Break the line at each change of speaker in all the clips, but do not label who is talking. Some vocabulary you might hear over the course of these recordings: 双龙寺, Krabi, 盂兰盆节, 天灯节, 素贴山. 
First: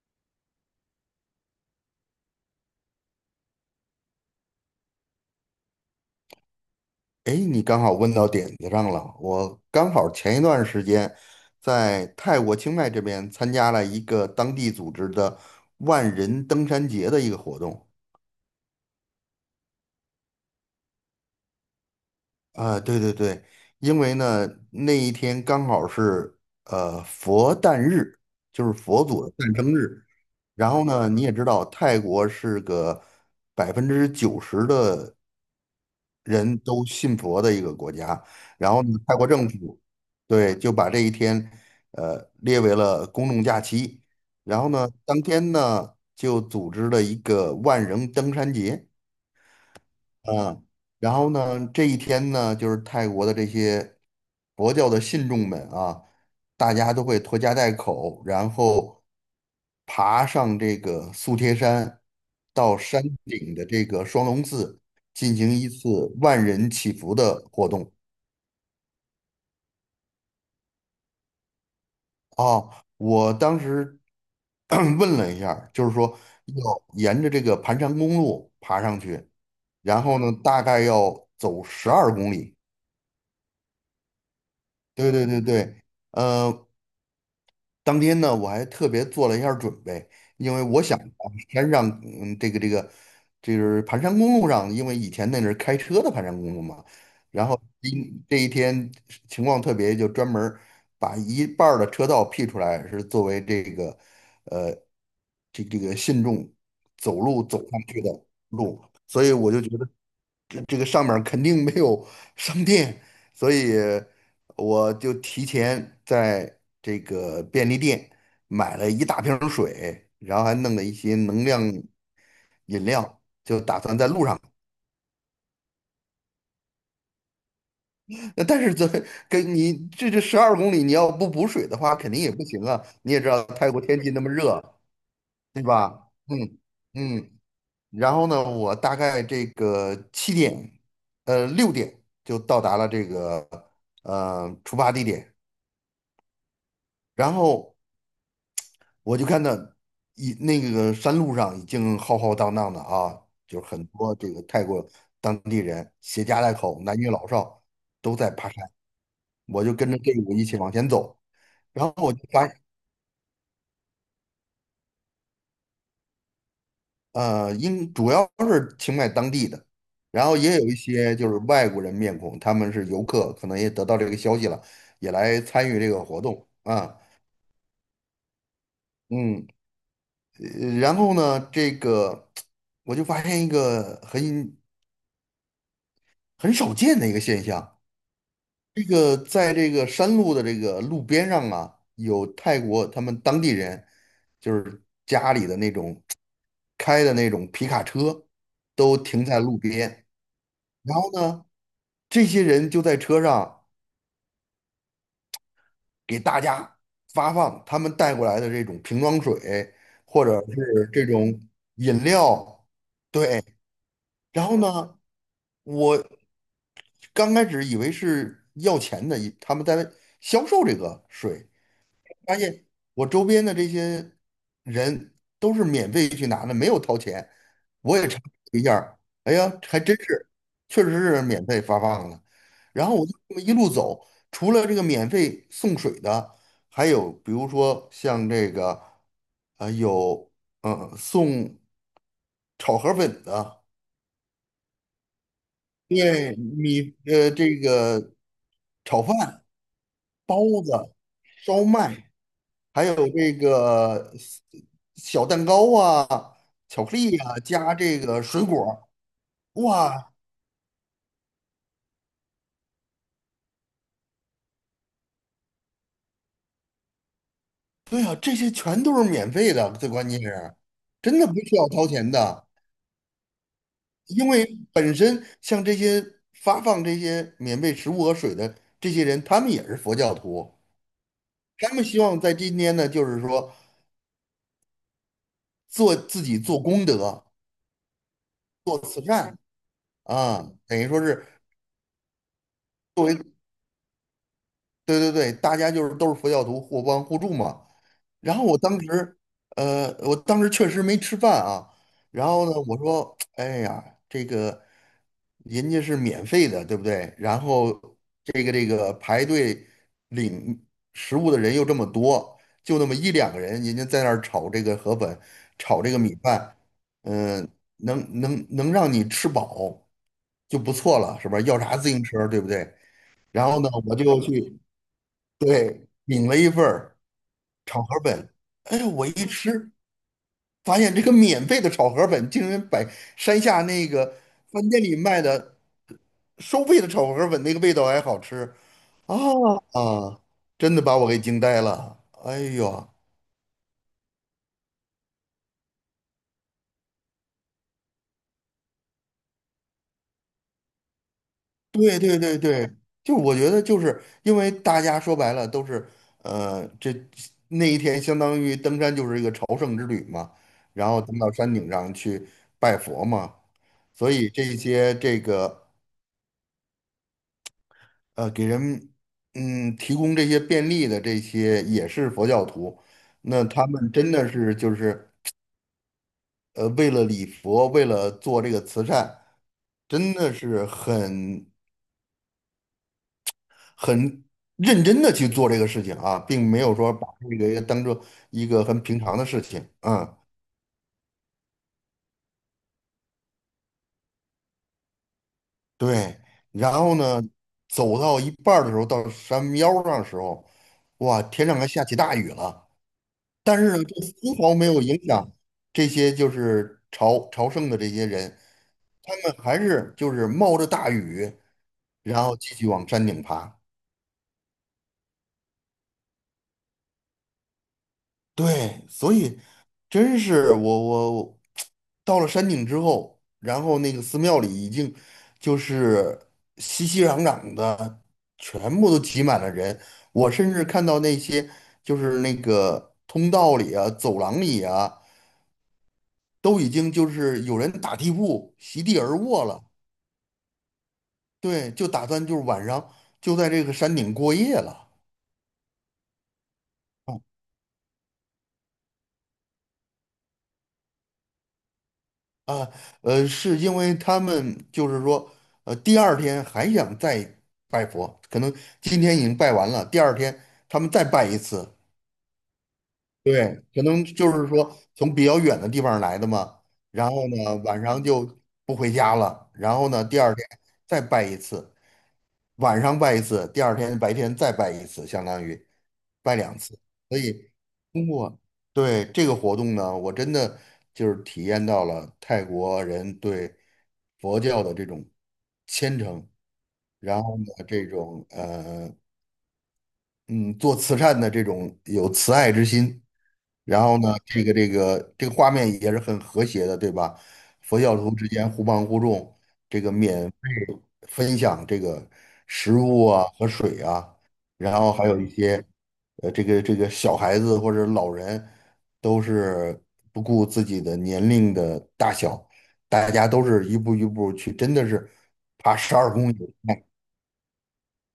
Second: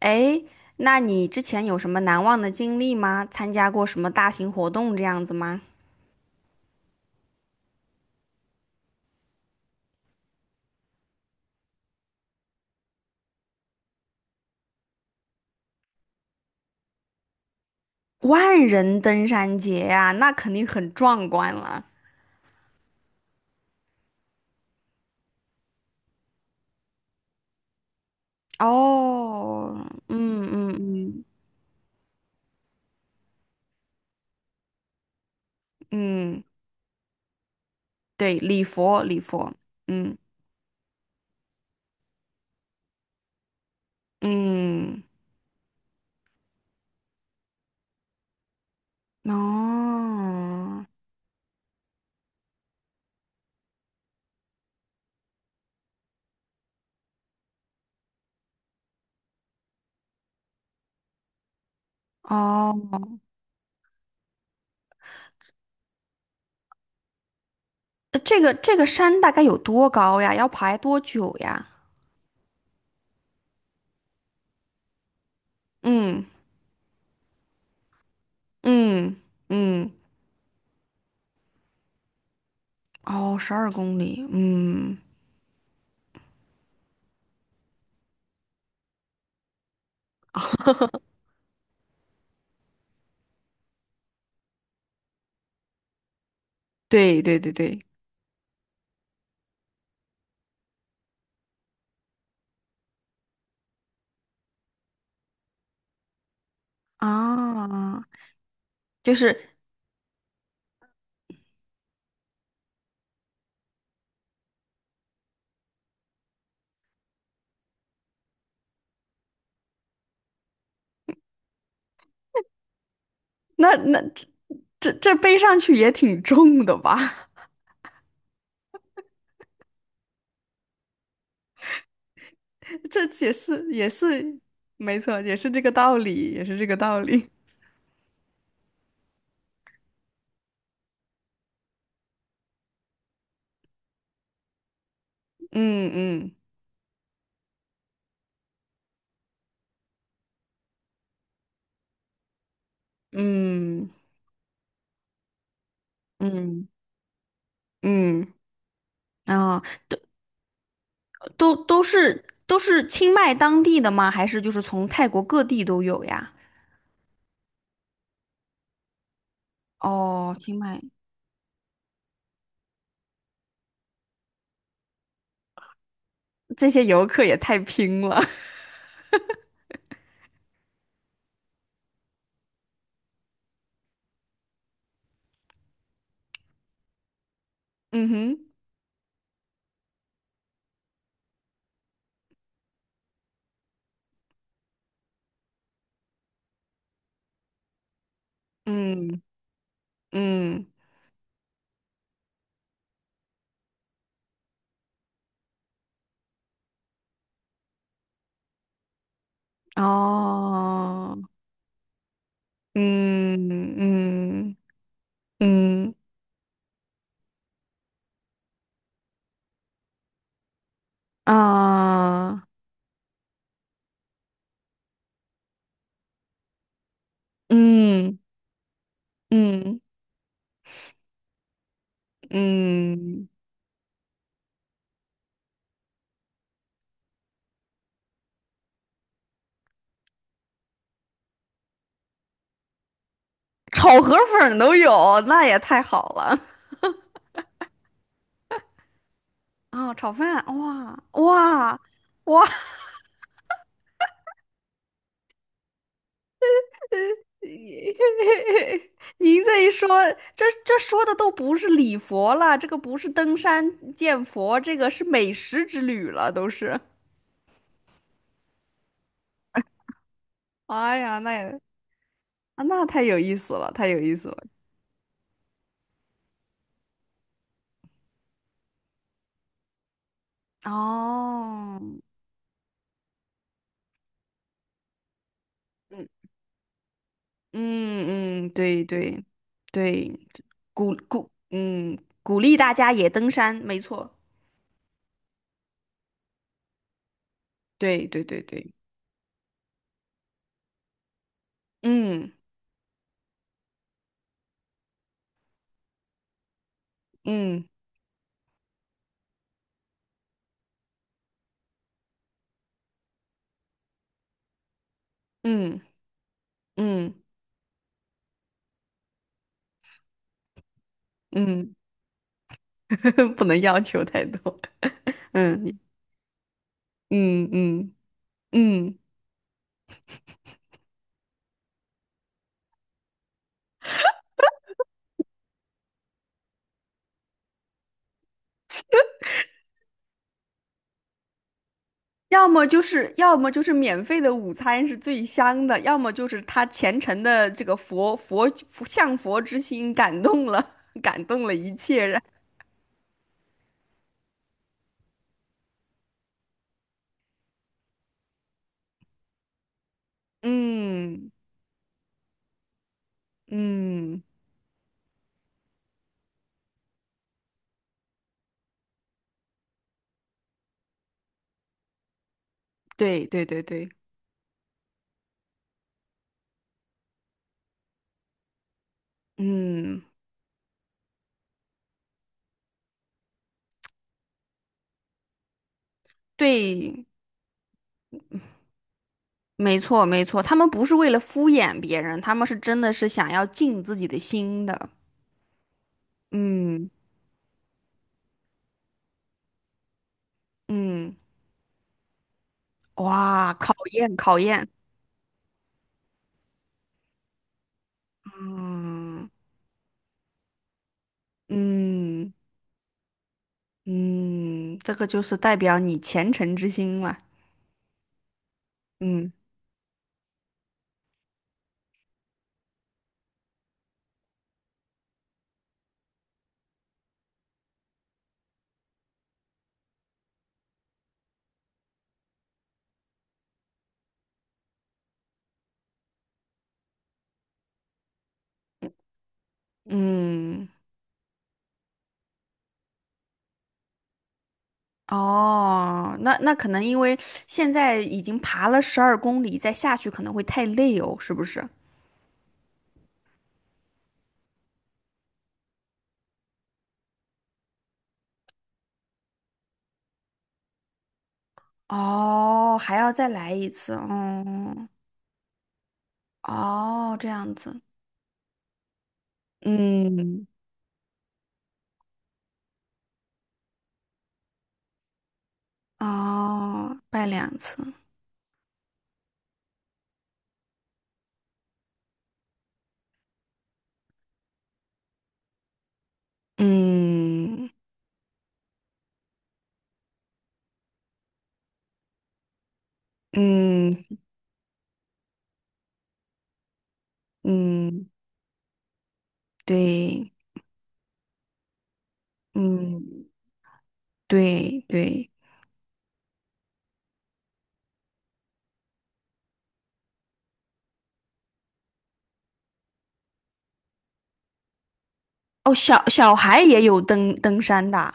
哎，那你之前有什么难忘的经历吗？参加过什么大型活动这样子吗？
哎，你刚好问到点子上了。我刚好前一段时间在泰国清迈这边参加了一个当地组织的万人登山节的一个活动。
万人登山节呀，那肯定很壮观了。
啊，对对对，因为呢那一天刚好是佛诞日，就是佛祖的诞
哦，
生日。
嗯嗯
然后呢，你
嗯
也知道泰国是个90%的
嗯，
人都信佛的一个国家。
对，礼
然后呢，
佛
泰
礼
国政
佛，
府
嗯
对就把这一天列为了公众假期。然后呢，
嗯，
当天呢就组织了一个万人登山节。嗯，
哦
然后呢，这一天呢，就是泰国的这些佛教的信众们啊，大家都会拖家带口，然后爬上这个素贴山，到
哦，
山顶的这个双龙寺进行一次万人祈福的活动。
这个山大概有多高呀？要爬多久呀？
啊。我当时 问了一下儿就是说
嗯
要沿着这个盘山公路爬上
嗯
去，
嗯，
然后呢，大概要走十二公里。
哦，十二公里，嗯，
对对对对，呃，当天呢，我还特别做了一下儿准备，因为我想啊山上，这个，就是盘山公路上，因为以前那是开车的盘山公路嘛，
对对
然
对
后
对。
今这一天情况特别，就专门儿把一半儿的车道辟出来，是作为这个，呃，这个信众走路走上去
啊，
的路，
就
所以
是
我就觉得这个上面儿肯定没有商店，所以。我就提前在这个便利店买了一大瓶儿水，然后还弄了一些能量饮料，就
那
打算
那
在路上。
这这这背上去也挺重的吧？
那但是这跟你这十二公里，你要不补水的话，肯定也不行啊。
这
你也知
也
道
是
泰国
也
天气那么
是
热，
没错，也是这
对
个道
吧？
理，也是
嗯
这个道理。
嗯。然后呢，我大概这个7点，6点就到达了这个出发地点，
嗯嗯
然后。我就看到一那个山路上已经浩浩荡荡的啊，就是很
嗯
多这个泰国当地人携家带
嗯
口，男女老少都
嗯
在爬山，
啊，
我就跟着队伍一起往前走，
都都
然后我就
是
发
都
现
是清迈当地的吗？还是就是从泰国各地都有呀？
应主要是清迈当地的，然
哦，
后
清
也有一
迈
些就是外国人面孔，他们是游客，可能也得到这个消息了，也来参与这个活动
这些
啊，
游客也太拼了。
嗯，然后呢，这个我就发现一个很少见的一个现象。
嗯哼，
这个在这个山路的这个路边上啊，有泰国他们当地人，就是家里的那种开的那种皮卡车，都
嗯
停在路边。
嗯，
然后呢，这些人就在车上给大家发放他们带过来的这种瓶装水，或者是这
哦，
种饮料。对，
嗯
然
嗯。
后呢，
嗯
我刚开始以为是要钱的，以他们在销售这个水。发
啊，
现我周边的这些人都是免费去拿的，没有掏钱。我也查
嗯
了一下儿哎呀，还
嗯
真是，确实是免费发放的。然后我就
嗯，
这么一路走，除了这个免费送水的，还有比如说像这个，有送炒河粉的，
炒河粉儿都有，那也太好
对
了
这个炒饭、
啊！炒
包
饭，
子、
哇
烧
哇
麦。
哇！
还有这个小蛋糕啊、巧克力啊，加这个水果儿
您这一说，
哇，
这说的都不是礼佛了，这个不是登山见佛，这个是美食之旅了，都是。
对呀，这些全都是免费的，最关键是
哎呀，
真的
那
不
也
需要掏钱的，
啊，那太有意思了，太有意思
因
了。
为本身像这些发放这些免费食物和水的这些人，他们也是佛教徒，他
哦，
们希望在今天呢，就是说做
嗯。
自己做功德、
嗯嗯，
做
对
慈
对
善
对，
啊，等于
鼓
说是。
鼓嗯鼓励大家
作
也
为。
登山，没错，
对对对，大家就是都是佛教徒，互帮互助嘛。
对对
然
对
后我
对，
当时确实没吃饭啊。然
嗯
后呢，我说，哎呀，这个人家是免费的，对不对？然
嗯
后这个排队领食物的人又这么多，就那么一两个人，人家在那儿炒这个河粉，
嗯
炒这个米饭，
嗯
嗯、能让你吃饱就不错了，是吧？要
嗯，
啥自行车，对不对？
不
然
能
后呢，
要
我
求
就
太
去。
多，嗯
对，领了一份儿
嗯
炒
嗯
河粉，哎，
嗯，
我一吃发现这个免费的炒河粉竟然比山下那个饭店里卖的收费的炒河粉那个味道还好吃啊啊！真的把我给惊呆了，哎
要么就
呦，
是要么就是免费的午餐是最香的，要么就是他虔诚的这个佛佛佛向佛之心感动了，感动了一
对
切
对
人，
对对，就我觉得就是因为大家说白了都是呃这那一天相当于登山就是一个朝圣之旅嘛，然后登
嗯
到山顶上去拜佛嘛。所
嗯，
以这些这个给人提供这些便利的这些也是佛教徒，
对
那
对对
他
对。
们真的是就是为了礼佛，为了做这个慈善，
嗯，
真的是很认真的去做这个事情啊，并没有说
对，
把这个当做一个很平常的事情，
没错
嗯，
没错，他们不是为了敷衍别人，他们是真的是想要尽自己的心的。
对。然
嗯
后呢，走到一半儿的时候，到山腰上的时候，
嗯，
哇，天上还下起大雨了。
哇，
但
考
是呢，这丝
验考
毫没
验，
有影响这些就是朝圣的这些人，他
嗯
们还是就是冒着大雨，然
嗯
后继续往山顶爬。
嗯，这个就是代表你虔诚之心了。
对，所
嗯
以真是我到了山顶之后，然后那个寺庙里已经就是熙熙攘攘的，全部都挤满了人。我甚至看到那些就是那个通道里啊、走廊里啊。都已经就是有人打地铺席地而卧了，
嗯，
对，就打算就是晚上就在这个山顶过夜了。
哦，那可能因为
哦
现在已经爬了十二公里，再下去可能会太累哦，是不是？
啊，是因为他们就是说，第二天还想再拜佛，可能今天已经拜完了，第二天他们再拜一次。
哦，还要再来
对，
一
可
次，
能就是说
哦。
从比较远的地方来的嘛，然
哦，
后
这样
呢晚
子，
上就不回家了，然后呢第二天
嗯
再拜一次，晚上拜一次，第二天白天再拜一次，相当于拜两次。
哦，
所
拜
以
2次，
通过对这个活动呢，我真的就是体验到了泰国人对佛教的这种虔诚，然后呢
嗯
这种做慈善的这种有慈爱之心，然后呢，
嗯
这个画面也是很和谐的，对吧？佛教
嗯，
徒之间互帮互助，这个
对，
分享这个食物啊
嗯
和水啊，然
对
后还有一
对，
些这个小孩子或者老人都是不顾自己的年龄的大小，大家都是一步一步去，真的是
哦，
爬十
小
二公
小
里。
孩也有登山的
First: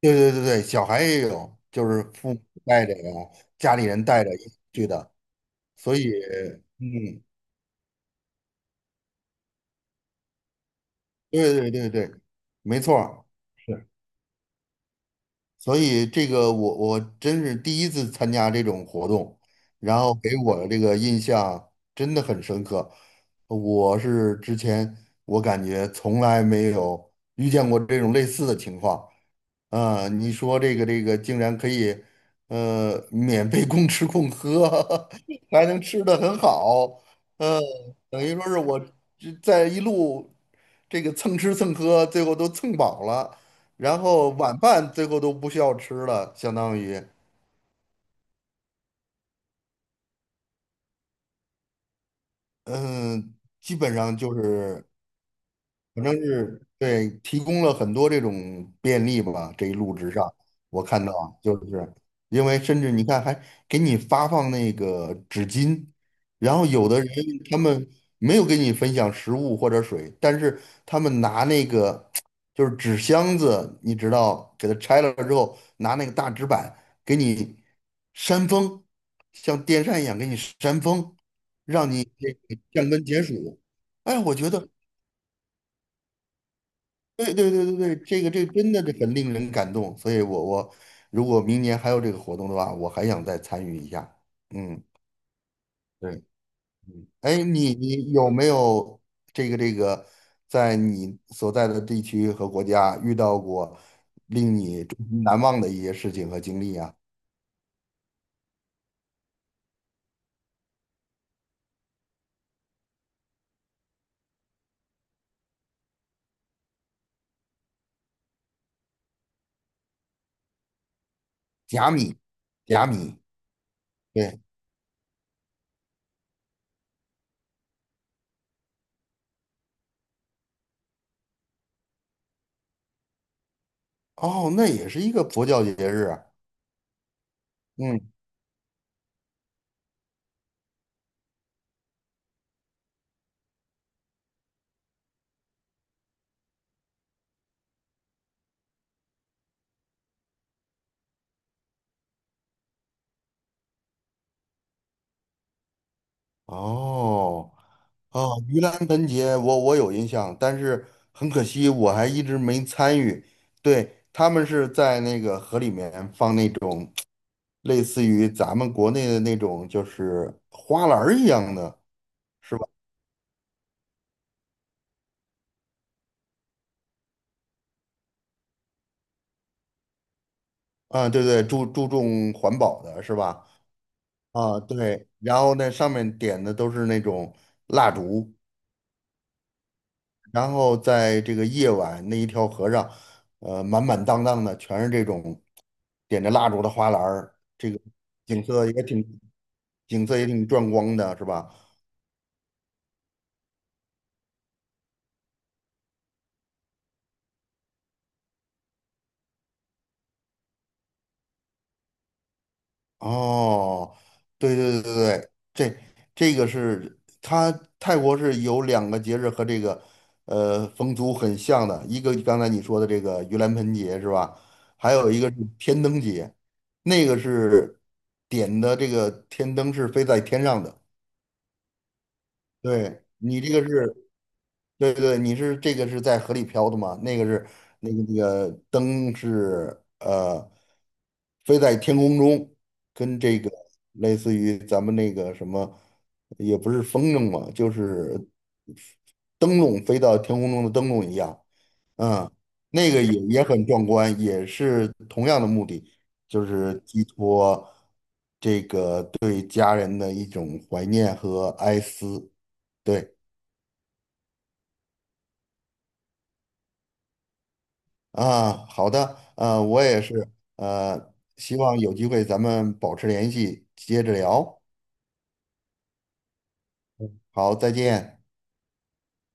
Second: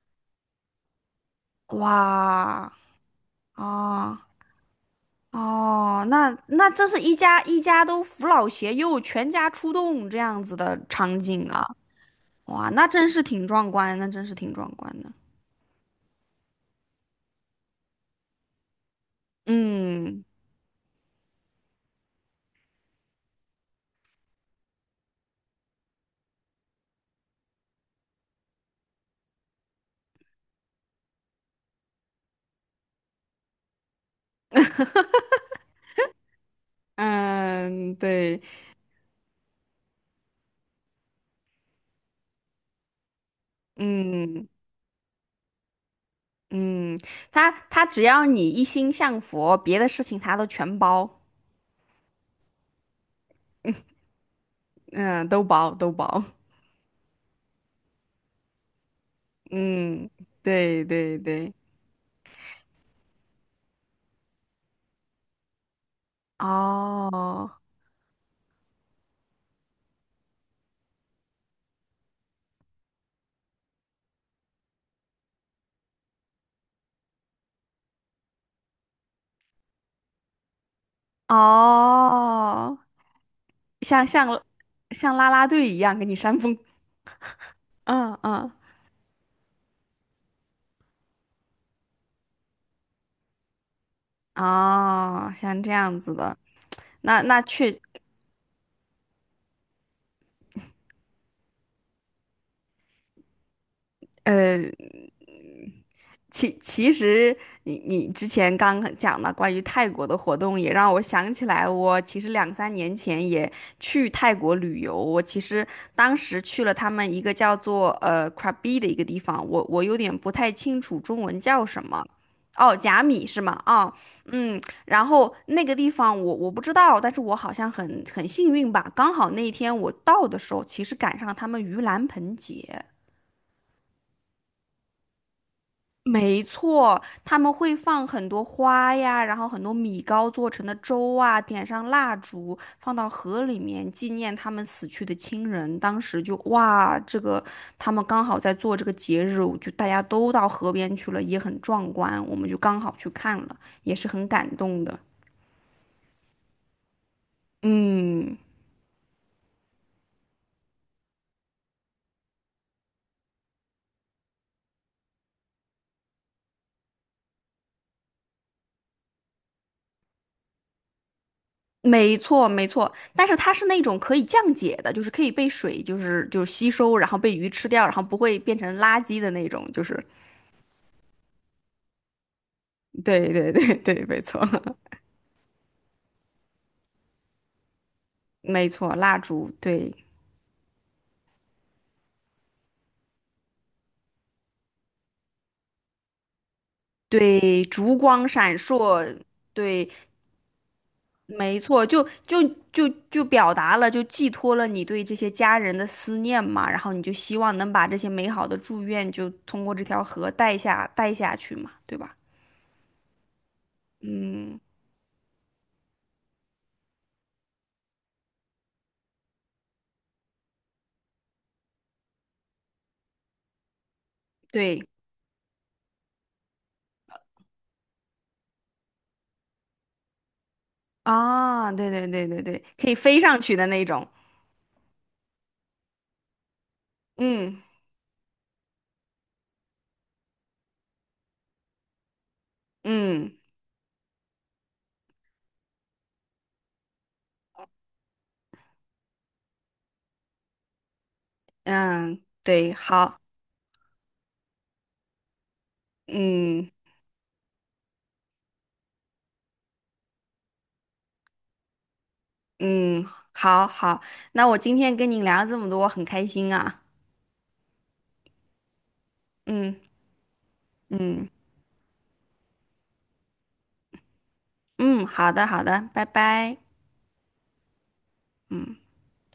对对对对，小孩也有，
啊
就是父母
哇，
带着呀，家里人
哦
带着一起去的，所
哦，
以，
那这是一
嗯，
家一家都扶老携幼，全家出动这样子的场景
对
啊，
对对对，
哇，
没
那
错
真是
儿，
挺壮
是，
观，那真是挺壮观的，
所以这个我真是第一次参加这种活动，然后
嗯
给我的这个印象真的很深刻，我是之前我感觉从来没有遇见过这种类似的情况，啊，你说这个竟然可以，免费供吃供喝，还能吃的很好，嗯、
嗯，
等于
对，
说是我这在一路这个蹭吃蹭喝，最后都蹭饱了，然后
嗯。
晚饭最后都不需要吃了，相当
嗯，
于，
他只要你一心向佛，别的事情他都全包，
嗯、基本上就是
嗯，都包都
反正
包，
是对，提供了很多这种便利吧。这一路
嗯，
之上，我
对
看到
对
啊
对，
就是因为甚至你看还给你发放那个纸巾，然后有的人
哦
他们没有给你分享食物或者水，但是他们拿那个就是纸箱子，你知道，给它拆了之后，拿那个大纸板给你扇风，像电扇一样给你扇风，让你这个
哦，
降温解暑。
像
哎，我
像
觉得。
像啦啦队一样给你扇风，
对对对对 对，
嗯
这
嗯，
真的是很令人感动，所以我如果明年还有这个活动的话，我还想再参与一下。嗯，
哦，像这样子
对，
的，
嗯，
那
哎，
那确
你有没有这个在你所在的地区和国家遇到过令
呃
你终身难忘的一些事情和
其
经历
其
啊？
实你之前刚讲的关于泰国的活动，也让我想起来，我其实两三年前也去泰国旅游。我其实当时去了他们一个叫做Krabi 的一个地方，我有点不太清楚中文叫什
甲
么。
米，
哦，
甲
甲
米，
米是吗？哦，
对，
嗯，然后那个地方我不知道，但是我好像很幸运吧，刚好那一天我到的时候，其实赶上他们盂兰盆节。
哦，那也是一个佛教节日啊。
没错，他们会放
嗯，
很多花呀，然后很多米糕做成的粥啊，点上蜡烛，放到河里面纪念他们死去的亲人。当时就哇，这个他们刚好在做这个节日，就大家都到河边去了，也很壮观，我们就刚好去看了，也是很感动的。
哦。啊，
嗯，
盂兰盆节我有印象，但是很可惜我还一直没参与。对，他们是在那个河里面放那种类似于咱们国内的那种就是花篮儿一样的，
没错
是吧？
没错，但是它是那种可以降解的，就是可以被水就是吸收，然后被鱼吃掉，然后不会变成垃圾的那种，就是。
啊，对对，注重环保的是
对
吧？
对对对，没错，
啊，对，然后那上面点的都是那种蜡烛，
没错，蜡烛，对
然后在这个夜晚那一条河上，满满当当的全是这种点着蜡烛的花篮儿，
对，
这个
烛光
景
闪
色也
烁，
挺
对，
景色也挺壮观的，是吧？
没错，就表达了，就寄托了你对这些家人的思念嘛，然后你就希望能把这些美好的祝愿，就通过这条河带下去嘛，对吧？
哦，对
嗯，
对对对，对，这个是它泰国是有两个节日和这个风俗很像的，一个刚才你说的这个盂兰盆节是吧？
对
还有一个是天灯节，那个是点的这个天灯是飞在天上的。
啊，对对对对对，可以
对
飞上
你
去
这
的
个
那
是，
种，
对对，你是这个是在河里漂的嘛？那个是
嗯
那个那个灯是飞在天空中，跟
嗯
这个类似于咱们那个什么，也不是风筝嘛，就是灯笼飞到天空中的灯笼一样，
嗯，
嗯，
对，
那个也
好，
也很壮观，也是同样的目的，就
嗯。
是寄托对家人的一种怀念和哀思，
嗯，
对。
好好，那我今天跟你聊这么多，我很开心啊。
啊，好的，
嗯
我也是，
嗯
希望有机会咱们保持联系，接着聊。
嗯，好的好的，拜拜。
好，再见。
嗯。